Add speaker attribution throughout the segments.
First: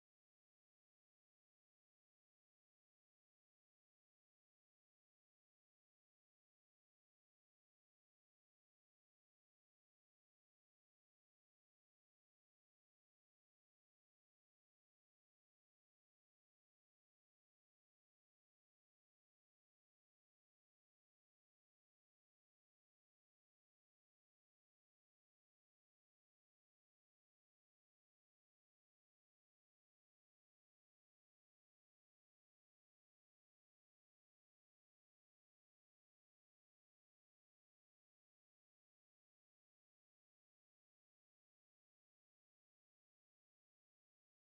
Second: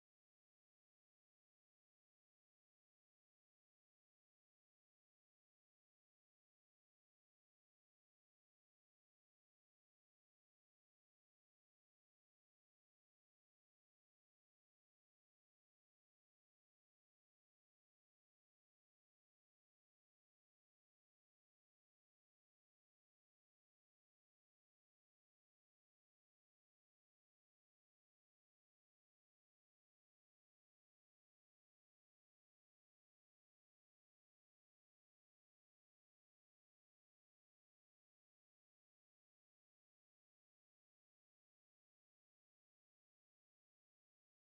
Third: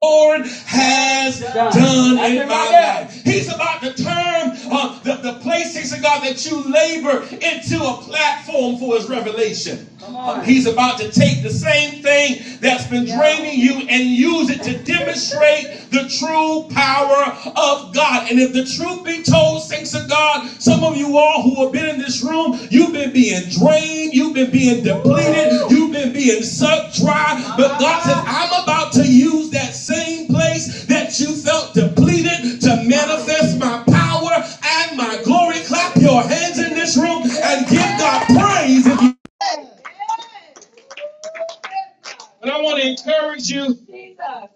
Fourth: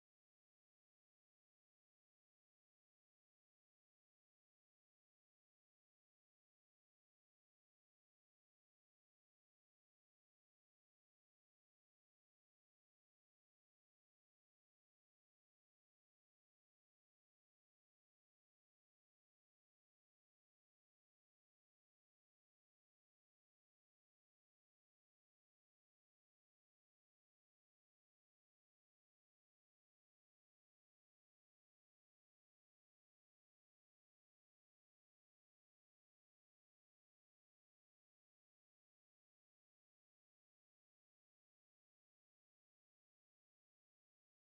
Speaker 1: Lord has Done. done, in my life. He's about to turn uh, the, the places of God that you labor into a platform for his revelation. Uh, he's about to take the same thing that's been Yeah. draining you and use it to demonstrate the true power of God. And if the truth be told, Thanks to God, some of you all who have been in this room, you've been being drained, you've been being depleted, you've been being sucked dry. But God said, I'm about to use that same place that you felt depleted to manifest my power and my glory. Clap your hands in this room and give God praise. and I want to encourage you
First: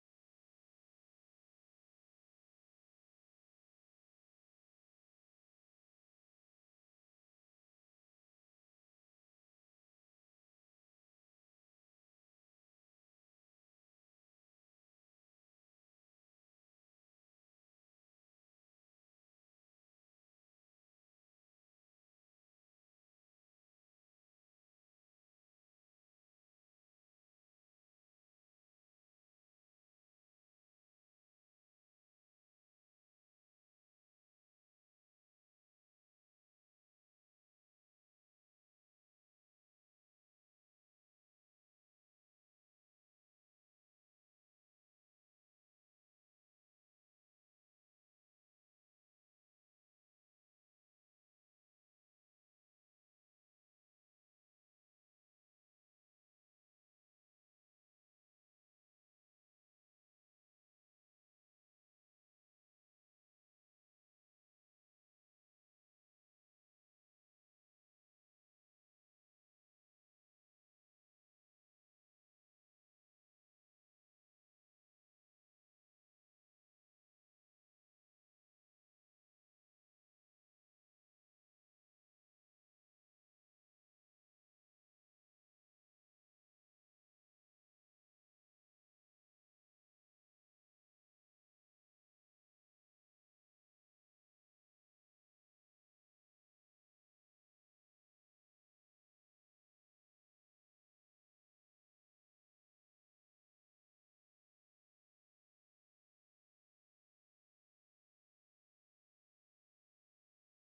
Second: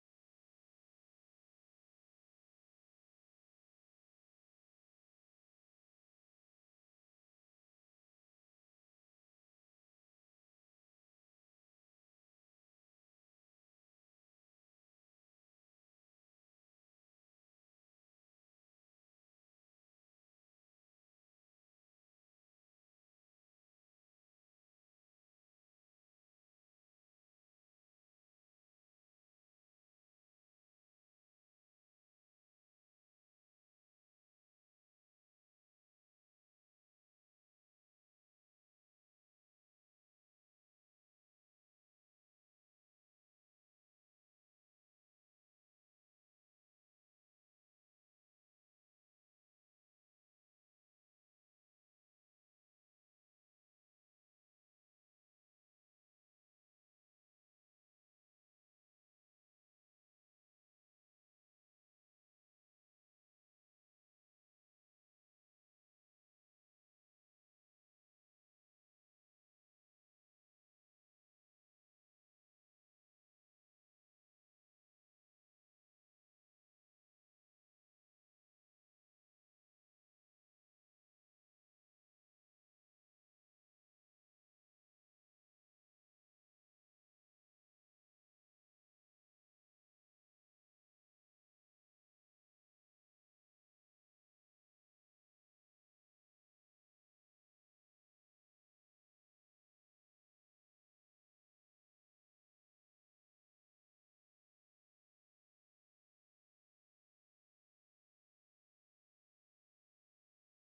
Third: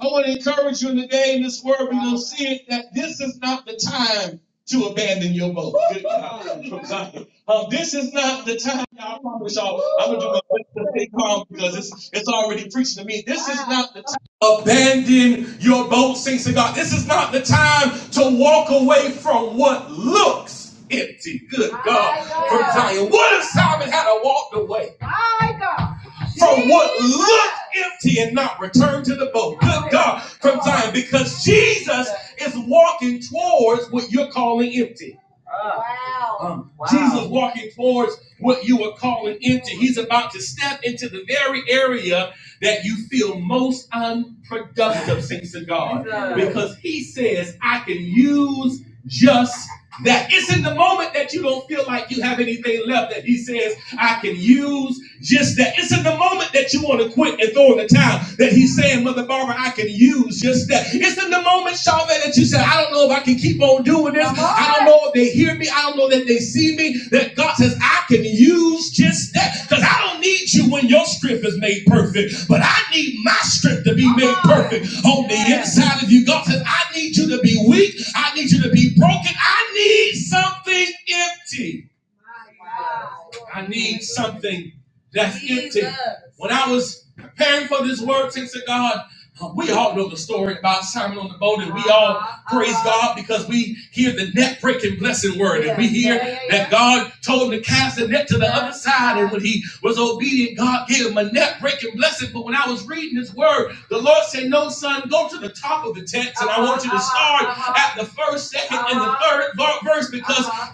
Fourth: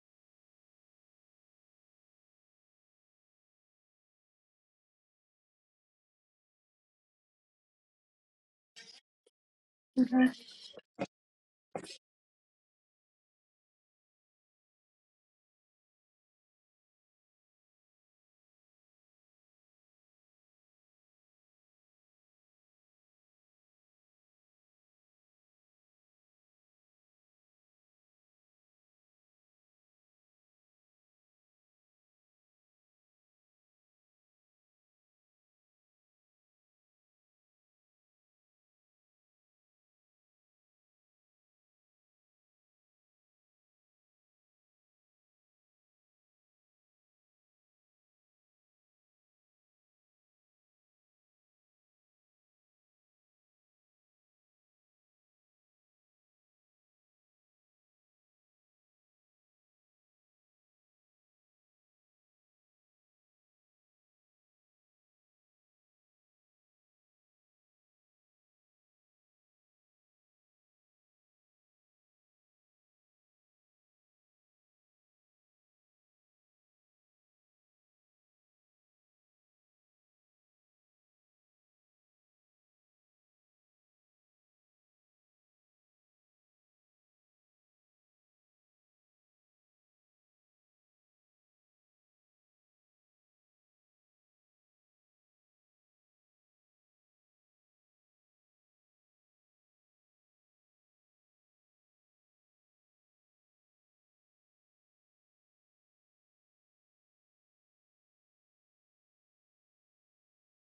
Speaker 1: I want to encourage you today in this word. We're going to see it that this is not the time to abandon your boat. Good God Uh, this is not the time. I promise y'all, I'm going
Speaker 2: Mhm.
Speaker 1: to do my best to stay calm because it's, it's already preaching to me. This is not the time. Abandon your boat, saints of God. This is not the time to walk away from what looks empty. Good God. And What if Simon had to walk away what looks empty and not return to the boat. Good God from Zion, because Jesus is walking towards what you're calling empty. Wow. Um, walking towards what you are calling empty. He's about to step into the very area that you feel most unproductive, sings to God. Because he says, I can use just that. It's in the moment that you don't feel like you have anything left that he says, I can use just that. It's in the moment that you want to quit and throw in the towel that he's saying, Mother Barbara, I can use just that. It's in the moment, Charlotte, that you said, I don't know if I can keep on doing this. Lord, they hear me. I don't know that they see me. That God says, I can use just that. Because I don't need you when your strength is made perfect, but I need my strength to be perfect out of you. God says, I need you to be weak. I need you to be broken. I need something empty. I need something that's Jesus. empty. When I was preparing for this word, thanks to God, uh, we all know the story about Simon on the boat because we hear the net breaking blessing word. Yeah. And we hear God told him to cast the net to the yeah. other side. When he was obedient, God gave him a net breaking blessing. But when I was reading his word, the Lord said, No, son, go to the top of the text at the first, second, third verse because."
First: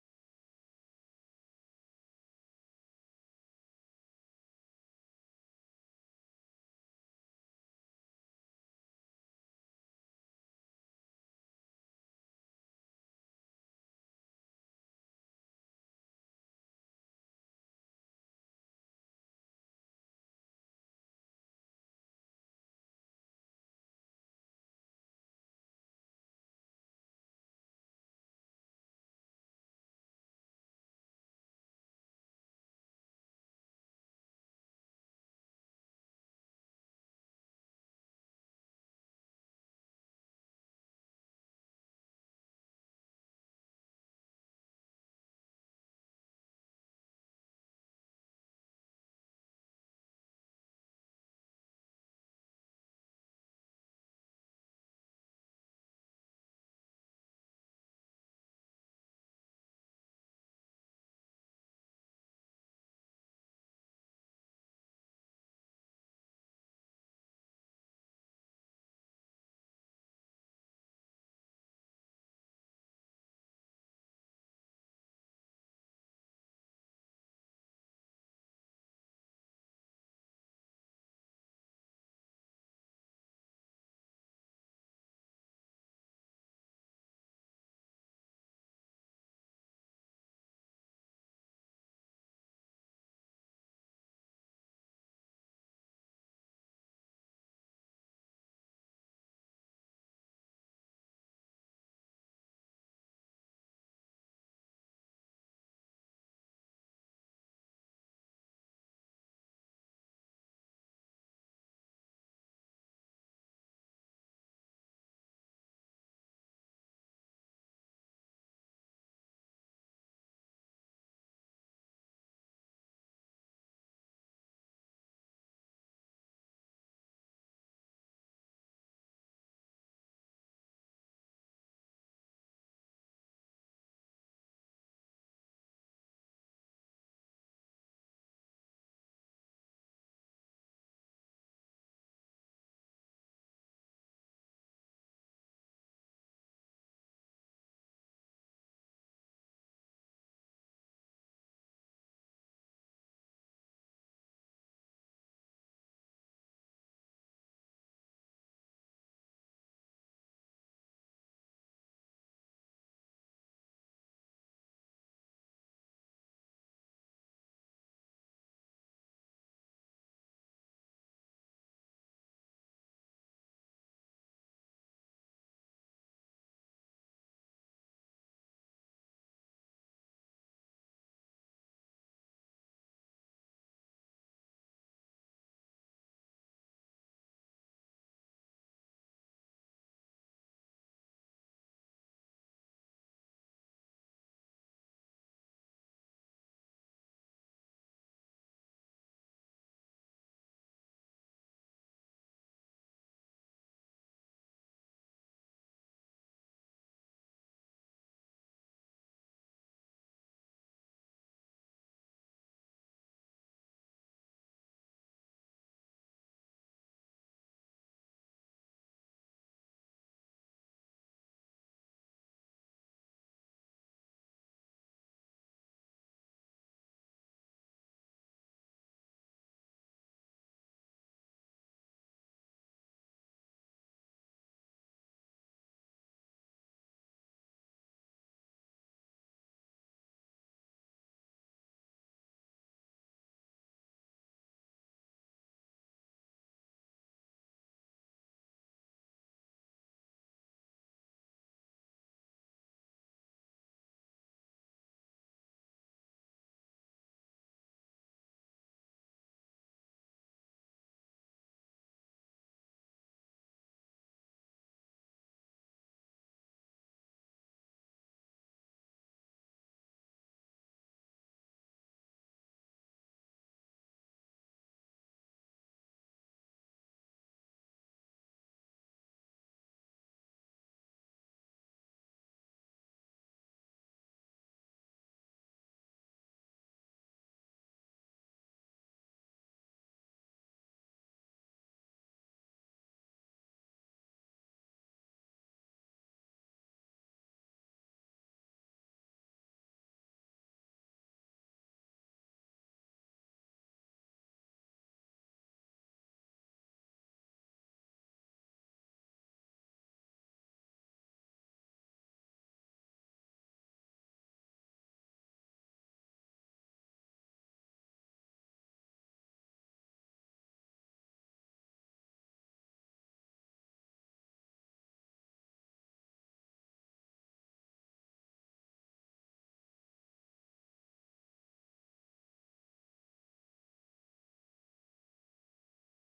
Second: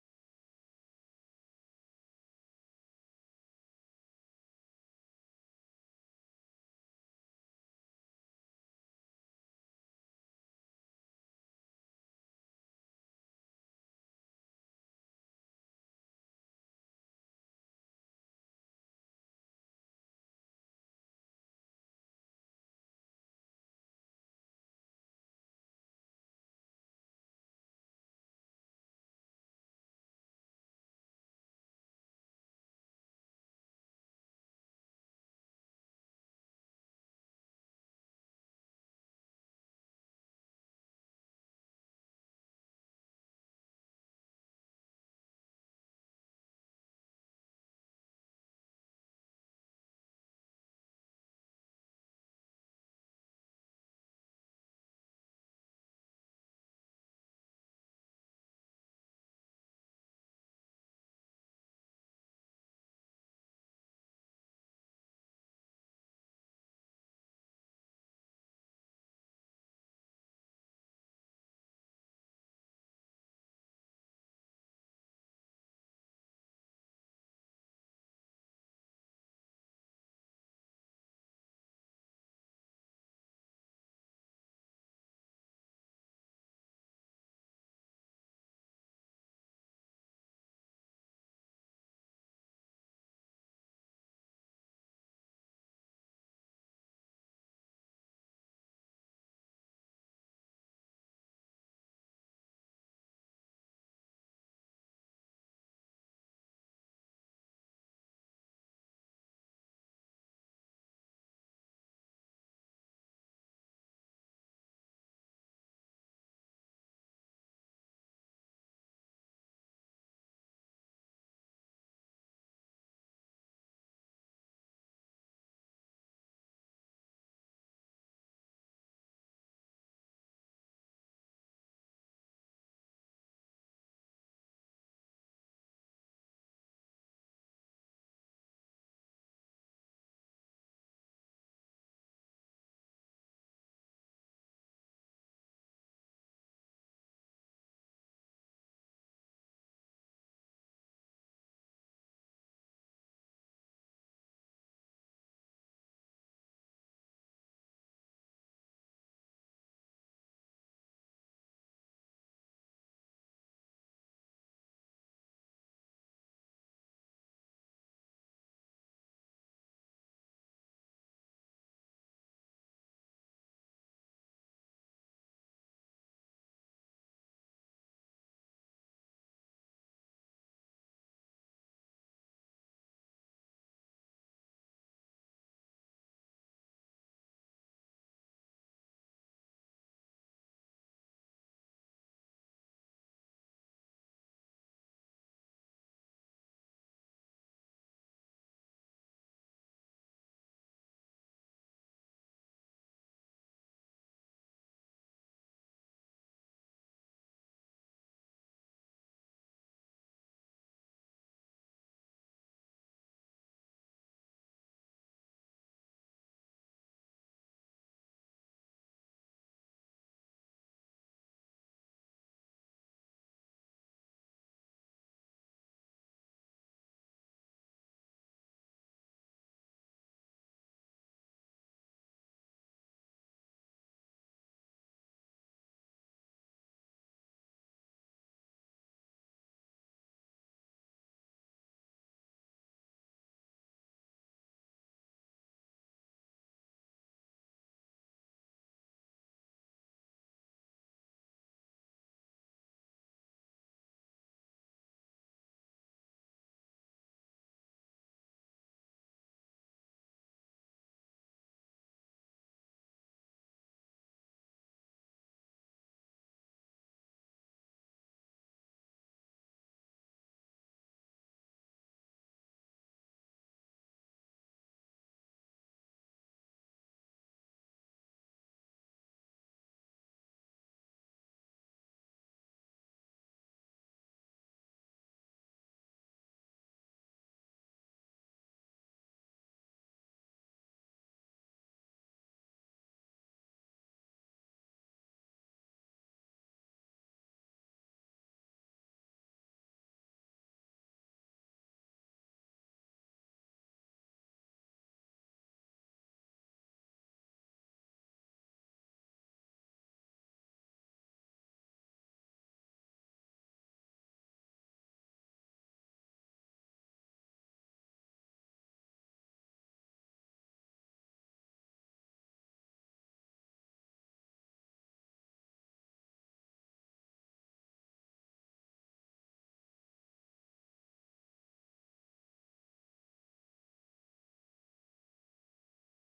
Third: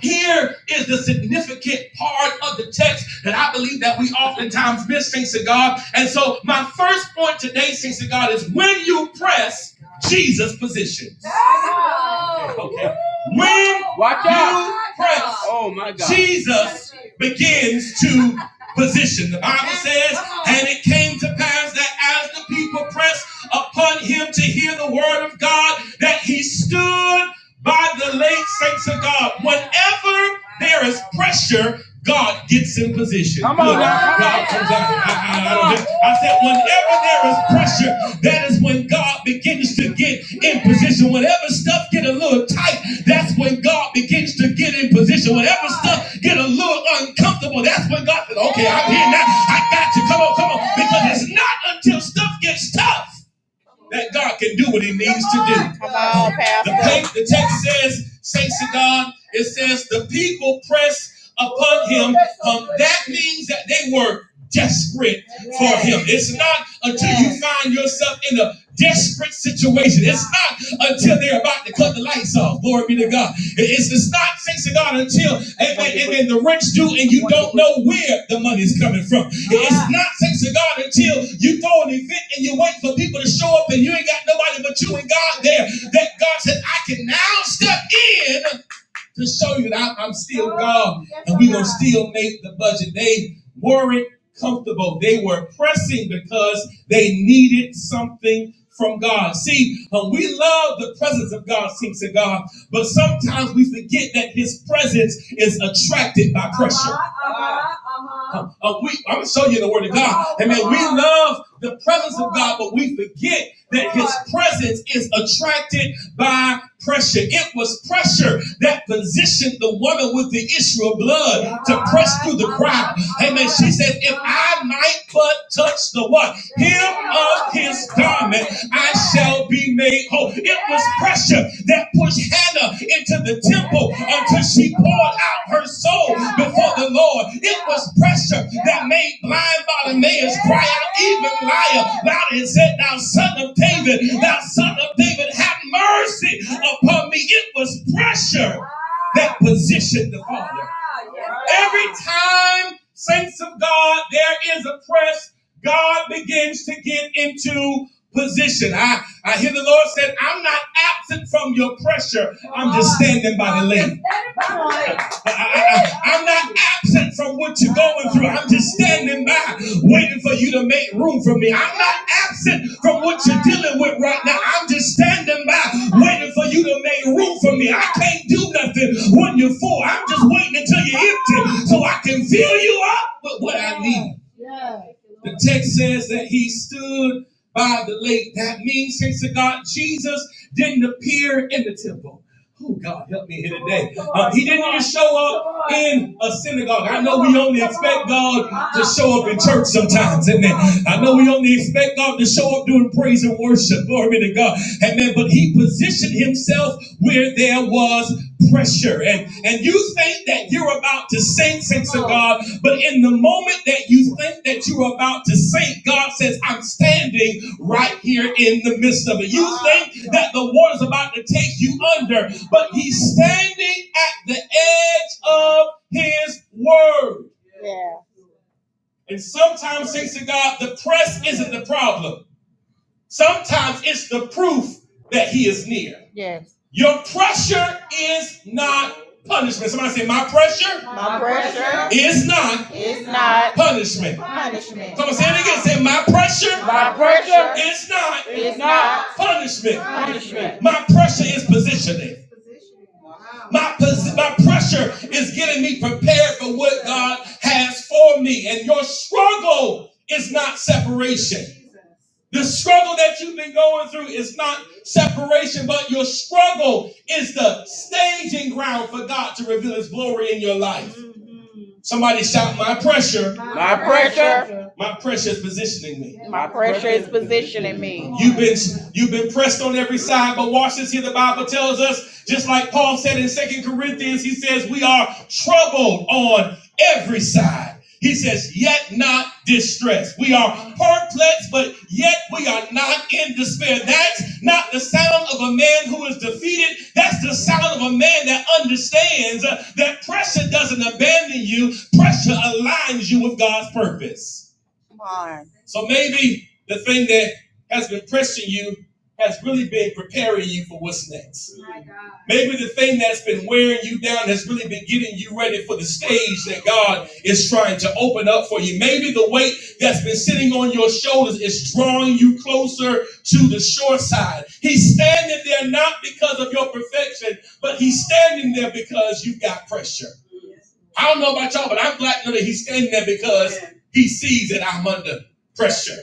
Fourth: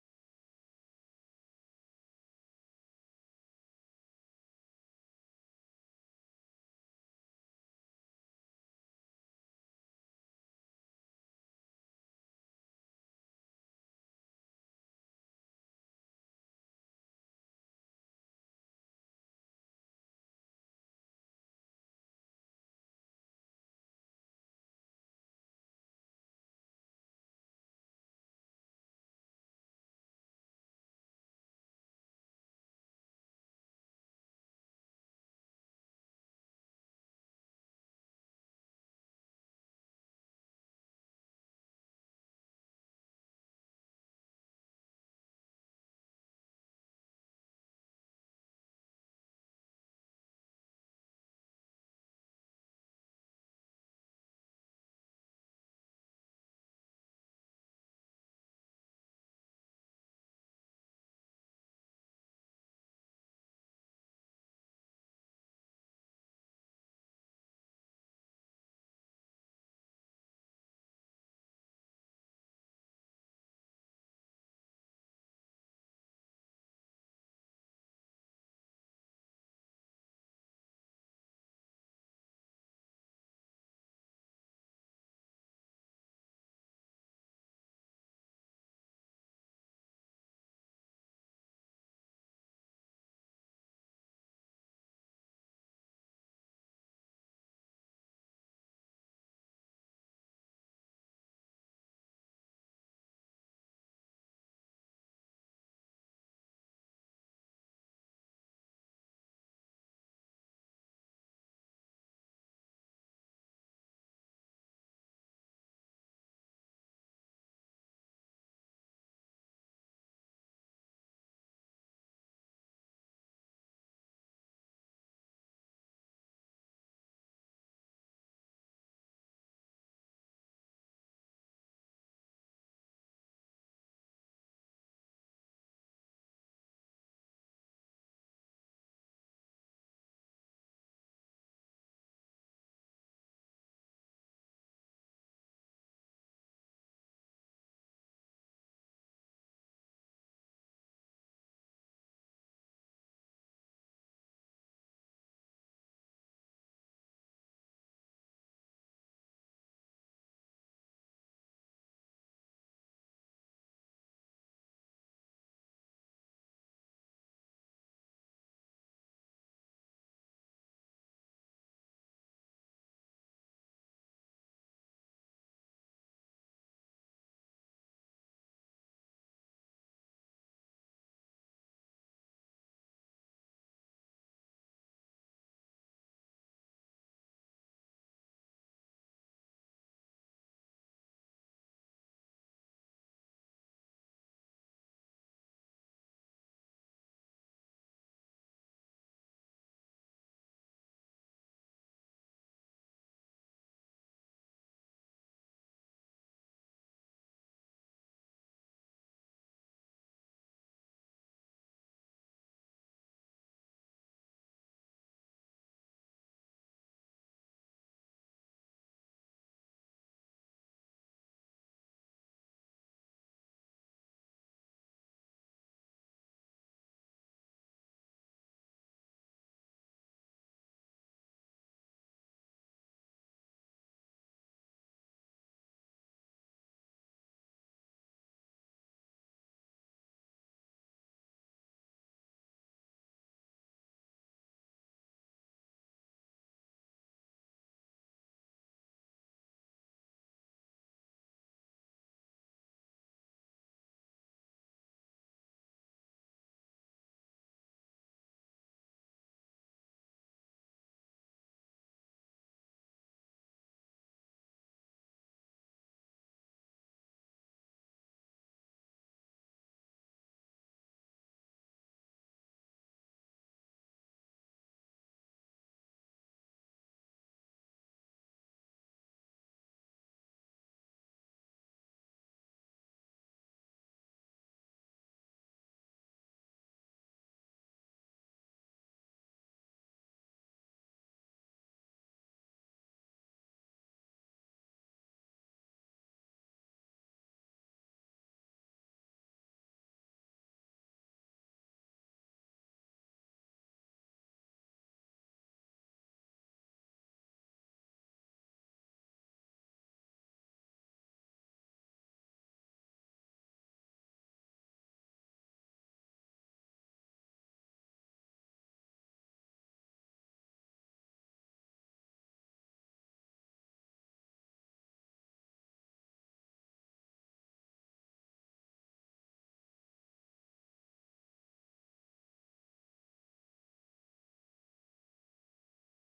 Speaker 1: Here is the significant part of the text that I believe that we oftentimes miss, thanks to God. And so my first point today, thanks to God, is when you press, Jesus positions. Okay. okay. When Watch you out. press, Oh my God. Jesus begins to position. The Bible says and it came to pass that as the people pressed upon him to hear the word of God, that he stood by the late saints of God. Whenever there is pressure, God gets in position. Come on, now. God comes out. I, I- I I said, whenever there is pressure, that is when God begins to get in position. Whenever stuff get a little tight, that's when God begins to get in position. Whenever stuff get a little uncomfortable, that's when God said, "Oh, gotcha. Come on, come on. It's not until stuff gets tough that God can do what he needs The text says, Saints to God, it says the people press up. That means that they were desperate. It's not until you find yourself in a desperate situation. It's not until they're about to cut the lights off. Glory be to God. It's, it's not, thanks to God, until amen, amen, the rich do and you don't know where the money's coming from not fixing God until you throw an event and you wait for people to show up and you ain't got nobody but you and God there. That God said, I can now step in to show you that I'm still still make the budget. They weren't comfortable. They were pressing because they needed something from God. See, uh, we love the presence of God, seems to God, but sometimes we forget that His presence is attracted by. God. Uh, we, I'm gonna show you the word. We Love the presence, but we forget. presence is attracted by pressure. It was pressure that positioned the woman with the issue of blood. He said, if I might but touch the what? I'll be made whole. It was pressure that pushed Hannah into the temple of her soul, the Lord. was pressure that made blind Bartimaeus about it and said, Thou son of David, thou son of David, have mercy upon me. It was pressure that positioned the time, saints of God, there is a press. God begins to get into position. I, I hear the Lord said, I'm not absent from your pressure in the I, am absent from what you are been by, waiting for you to make room for me. I'm absent from what right. I'm just standing by for you to make room for me. I can't do nothing when you're full. I'm just waiting until you're empty so I can fill you up with what. text says that he stood by the lake. That means, thanks to God, Jesus didn't appear in the temple. Oh, God, help me Show in a synagogue. Show up in church sometimes, amen. I know we only expect God to show up doing praise and worship. Glory to God, amen. But He positioned Himself where there was pressure, and and you think that you're about to sink, since God. But in the moment that you think that you're about to sink, God says, I'm standing right here in the midst of it. You think that the water's about to take you under, but he's standing at the edge of his word. And sometimes, thanks to God, the press isn't the problem. Sometimes it's the proof that he is near. Your pressure is not punishment. Somebody say, My pressure is not punishment. Say, my pressure is not punishment. My pressure is positioning. My, my pressure is getting me prepared for God has for me. And your struggle is not separation. The struggle that you've been going through is not separation, but your struggle is the staging ground for God to reveal His glory in your life. Somebody shout, My pressure, my pressure is positioning pressure is positioning me. pressed. You've been pressed on every side. But watch this here. The Bible tells us, just like Paul said in Second Corinthians, he says, We are troubled on every side. He says, yet not distressed. We are perplexed, but yet we are not in despair. That's not the sound of a man who is defeated. That's the sound of a man that understands uh, that pressure doesn't abandon you, pressure aligns you with God's purpose. So maybe the thing that has been pressing you has really been preparing you for what's next. Maybe the thing that's been wearing you down has really been getting you ready for the stage that God is trying to open up for you. Maybe the weight that's been sitting on your shoulders is drawing you closer to the shore side. He's standing there not because of your perfection, but he's standing there because you've got pressure. I don't know about y'all, but I'm glad to know that he's standing there because he sees that I'm under pressure.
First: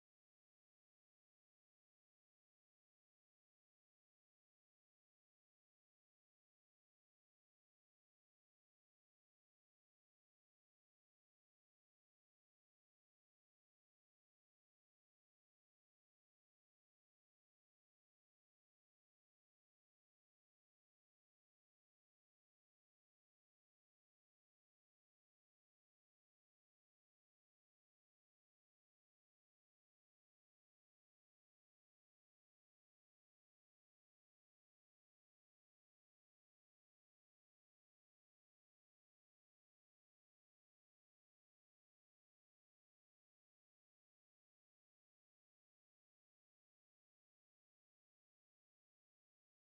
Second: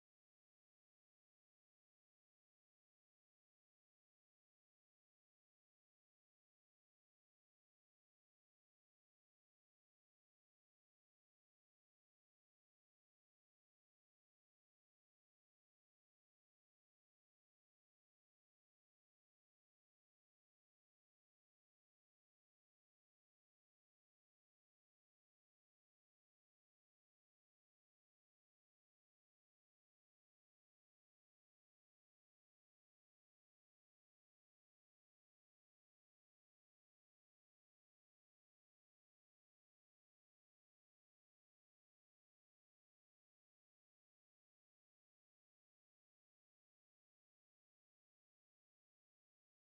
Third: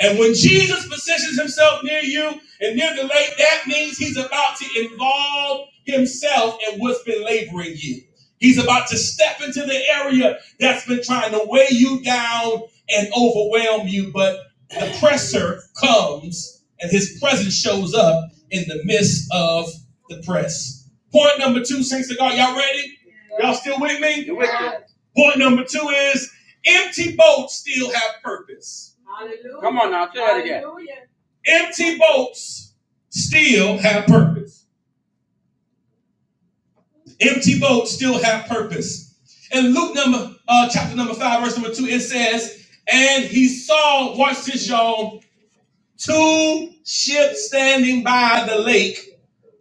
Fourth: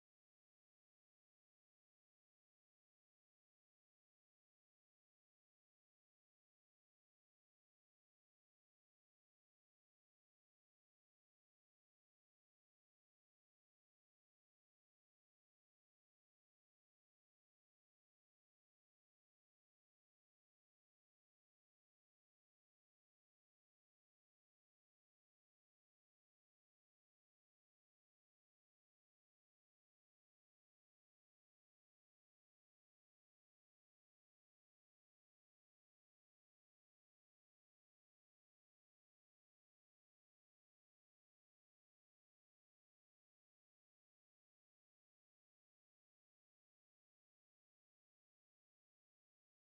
Speaker 1: And when Jesus positions himself near you and near the lake, that means he's about to involve himself in what's been laboring you. He's about to step into the area that's been trying to weigh you down and overwhelm you. But the presser comes and his presence shows up in the midst of the press. Point number two, saints of God, y'all ready? Y'all still with me? You're with Point number two is empty boats still have purpose. Come on now, say that again. Empty boats still have purpose. Empty boats still have purpose. In Luke number uh, chapter number five, verse number two, it says, "And he saw, watch this, y'all. two ships standing by the lake,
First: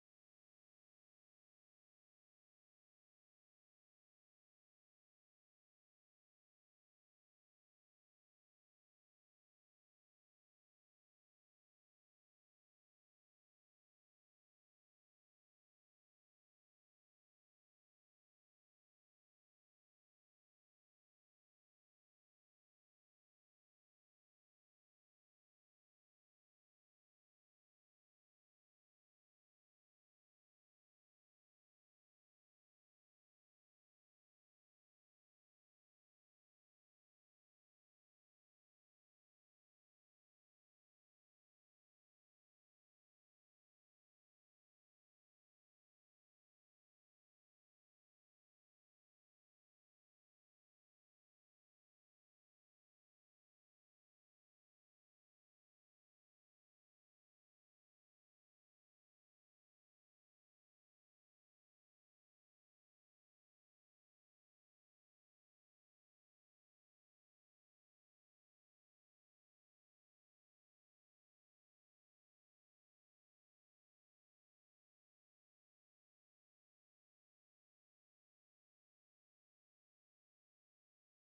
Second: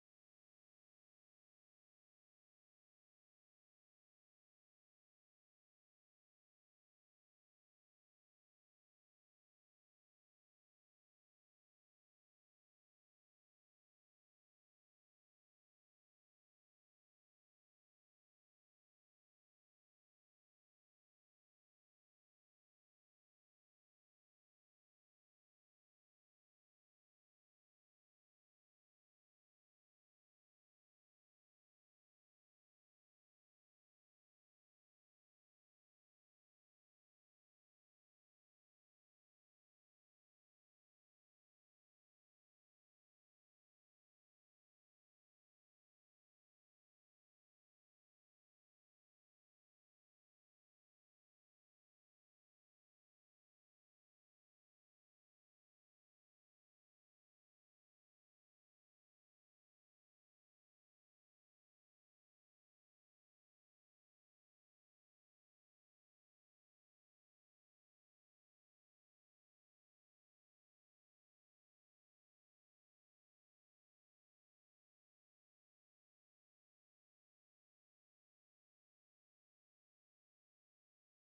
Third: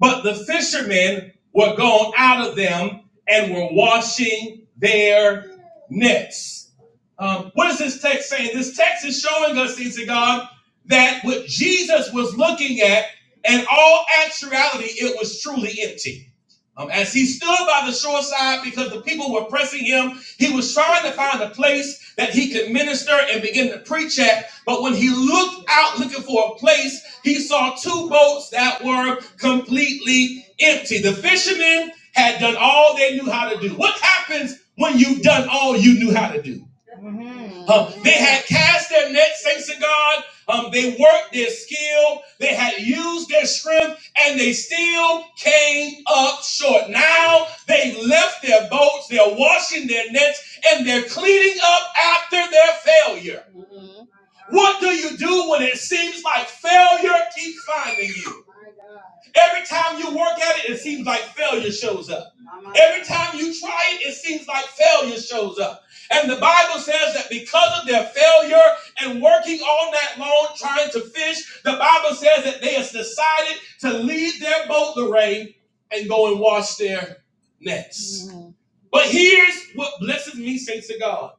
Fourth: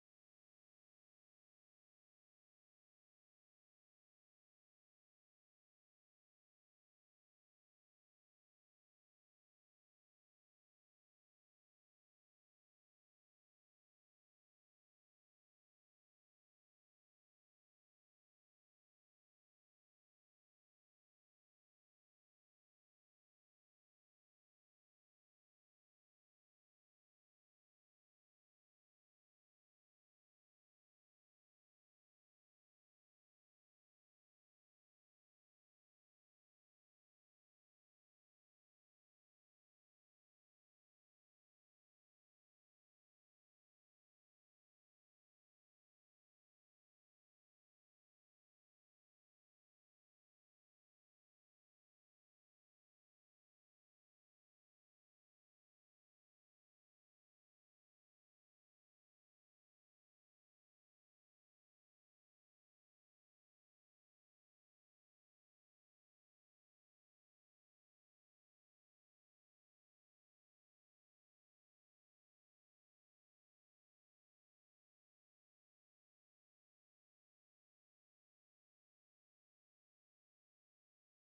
Speaker 1: but the fishermen were gone out of them and were washing their nets. Um, what is this text saying? This text is showing us, things to God, that what Jesus was looking at, in all actuality, it was truly empty. Um, as he stood by the shoreside because the people were pressing him, he was trying to find a place that he could minister and begin to preach at. But when he looked out looking for a place, he saw two boats that were completely empty. The fishermen had done all they knew how to do. What happens when you've done all you knew how to do? Uh, they had cast their nets, thanks to God. Um, they worked their skill, they had used their strength, and they still came up short. Now they left their boats, they're washing their nets, and they're cleaning up after their failure. What do you do when it seems like failure keeps finding you? Every time you work at it, it seems like failure shows up. Every Time you try it, it seems like failure shows up. And the Bible says that because of their failure and working all night long trying to fish, the Bible says that they have decided to leave their boat, Lorraine, and go and wash their nets. But here's what blesses me, saints of God.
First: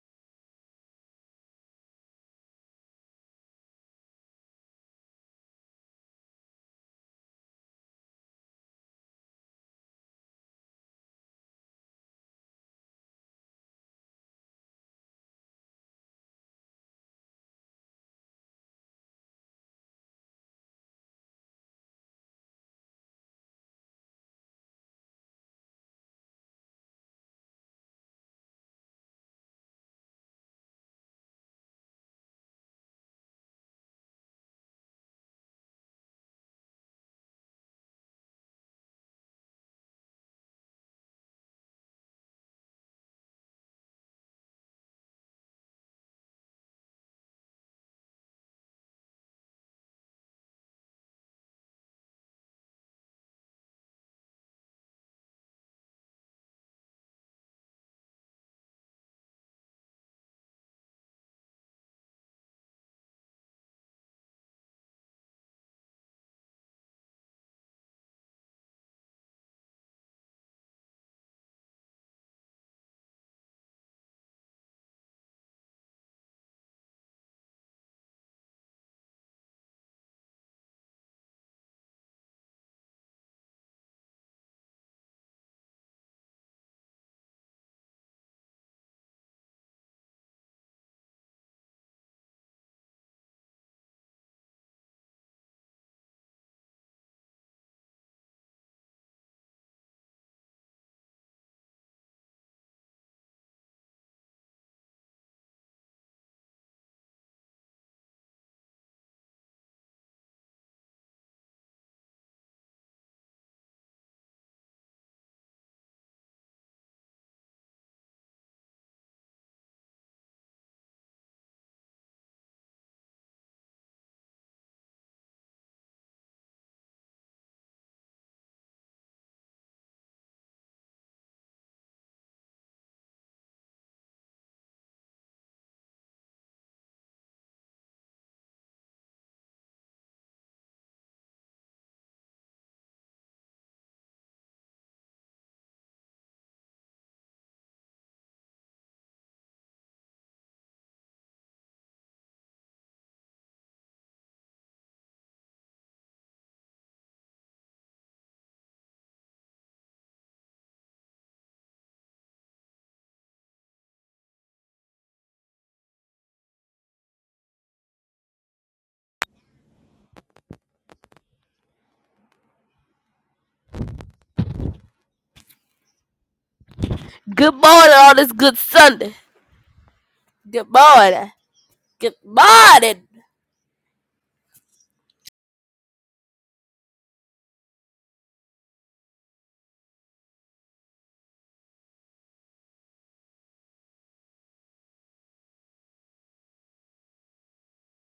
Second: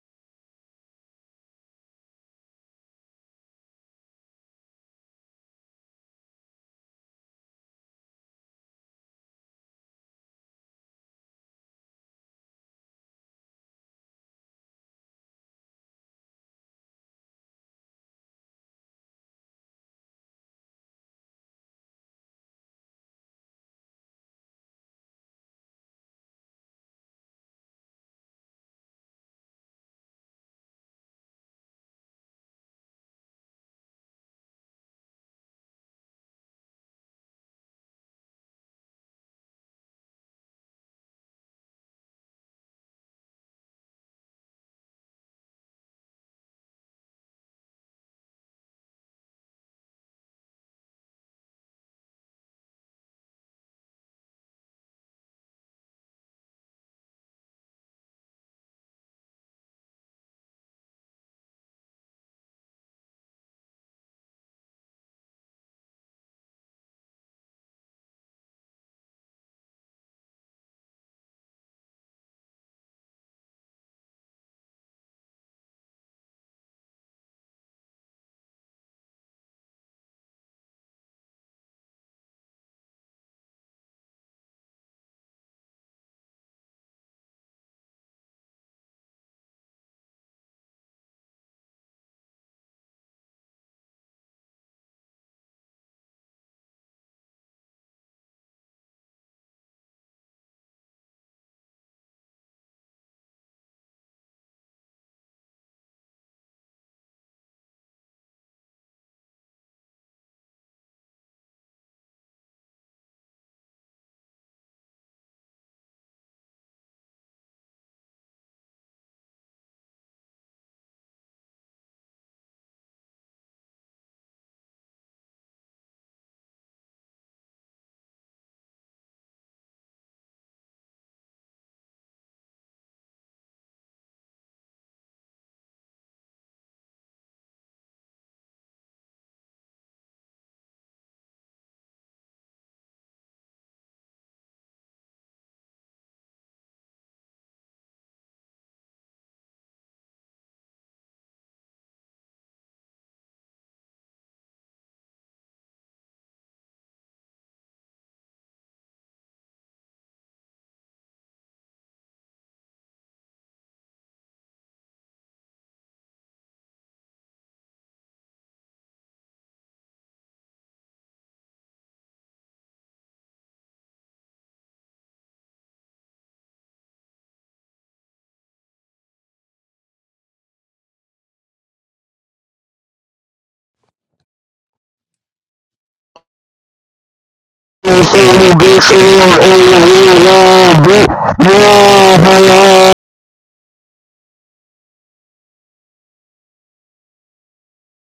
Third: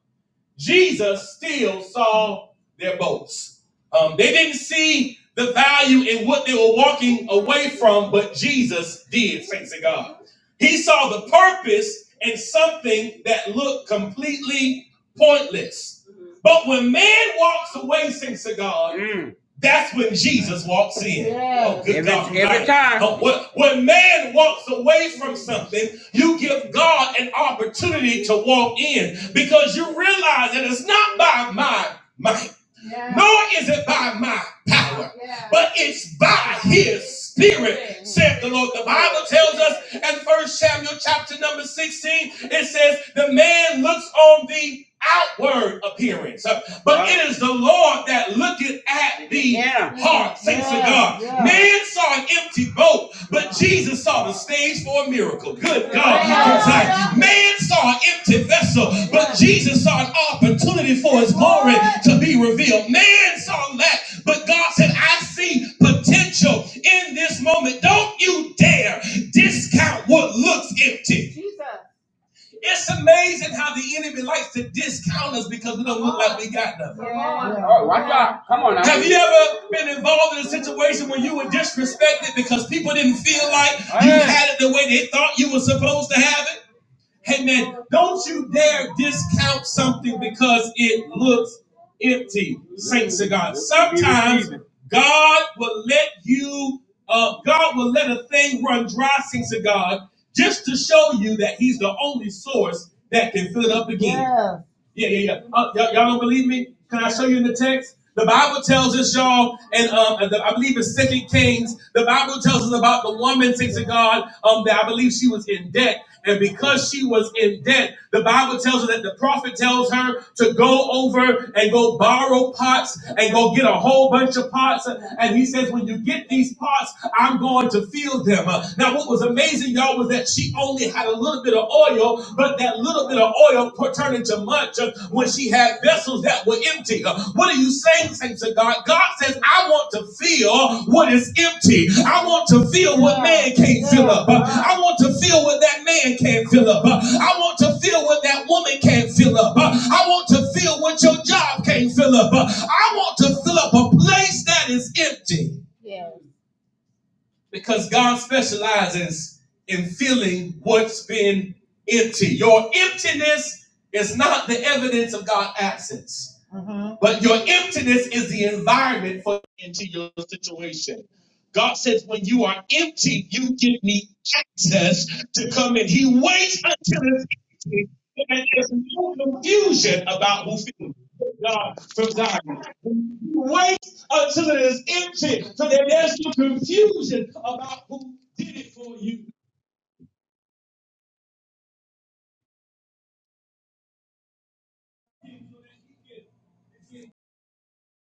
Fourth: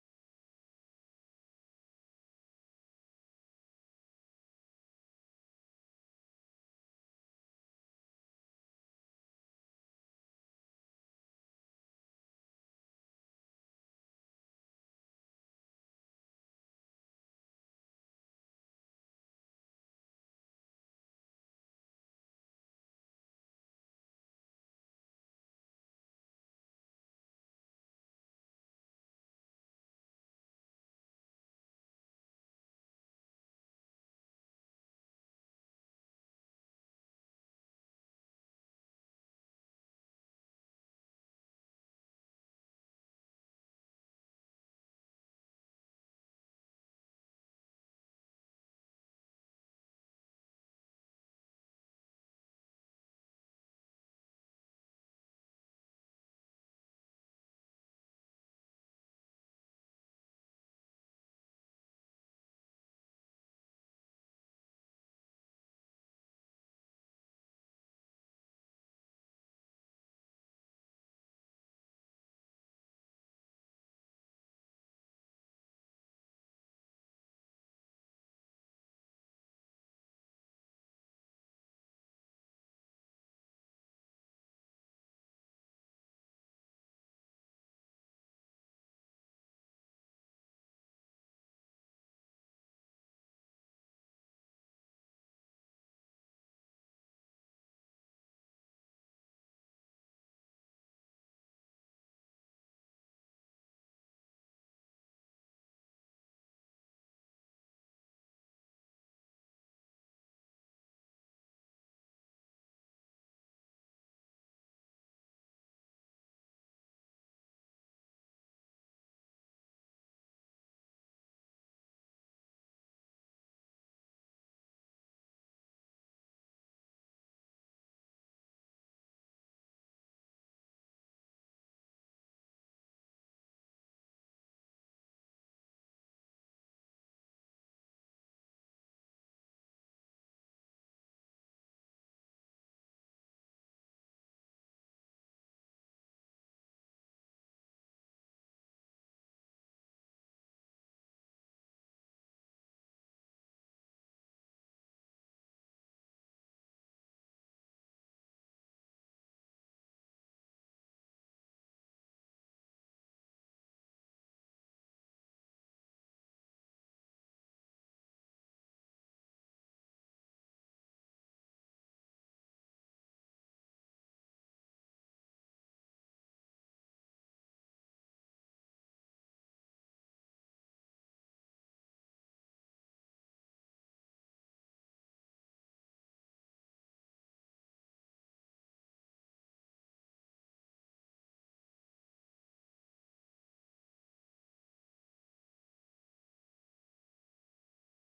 Speaker 1: Jesus still saw their boats. Um, they didn't see the value in what they were walking away from, but Jesus did, thanks to God. He saw the purpose in something that looked completely pointless. But when man walks away, thanks to God, Mm. that's when Jesus walks in. Good every, God every time. when when man walks away something, you give God an opportunity to walk in because you realize that it's not by my might, nor is it by my power, but it's by the Spirit, saith the Lord. And First Samuel chapter number 16, it says, The man looks on the outward appearance, uh, but right. it is the Lord that looketh at the yeah. heart. Man saw an empty boat, but Jesus saw the stage for a miracle. Good. Man saw an empty vessel, Jesus saw an opportunity for his to be revealed. Man saw lack, but God said, I see potential in this moment. Don't you dare discount what looks empty. It's amazing how the enemy likes to discount us because we don't look like we got Come on now. Have you ever been involved in a situation where you were disrespected because people didn't feel like you Hey. had it the way they thought you were supposed to have it? Hey man, don't you dare discount something because it looks empty, saints of God. Sometimes God will let you, uh, God will let a thing run dry, saints of God, just to show you that He's the only source that can fill it up again. Yeah, yeah, yeah. Uh, y'all, y'all don't believe me? Can I show you in the text? The Bible tells us, y'all, and um, I believe it's Second Kings. The Bible tells us about the woman, thanks to God, um, that I believe she was in debt, and because she was in debt, the Bible tells her that the prophet tells her to go over and go borrow pots and go get a whole whole bunch of parts. uh, And he says, when you get these parts, I'm going to fill them. Uh, Now, what was amazing, y'all, was that she only had a little bit of oil, but that little bit of oil turned into much uh, when she had vessels that were empty. Uh, What are you saying, saints of God? God says, I want to fill what is empty. I want to fill what can't I want to feel what that man can't fill up. Uh, I want to feel what that woman can't fill up. Uh, I want to feel what your job can't fill up. Uh, I want to fill up a place that is empty because God specializes in filling what's been empty. Your emptiness is not the evidence of God's absence. But your emptiness is the environment for into your situation. God says, when you are empty, you give me access to come in. He waits until it's
Speaker 3: Good
Speaker 1: empty,
Speaker 3: morning on this
Speaker 1: and
Speaker 3: good
Speaker 1: there's no
Speaker 3: Sunday.
Speaker 1: confusion about who
Speaker 3: Good
Speaker 1: feels
Speaker 3: morning.
Speaker 1: God from
Speaker 3: Good
Speaker 1: Zion.
Speaker 3: morning.
Speaker 1: He waits until it is empty, so that there's no confusion about
Speaker 4: We'll
Speaker 1: who did it
Speaker 4: be
Speaker 1: for
Speaker 4: seeing
Speaker 1: you.
Speaker 4: all Thank you.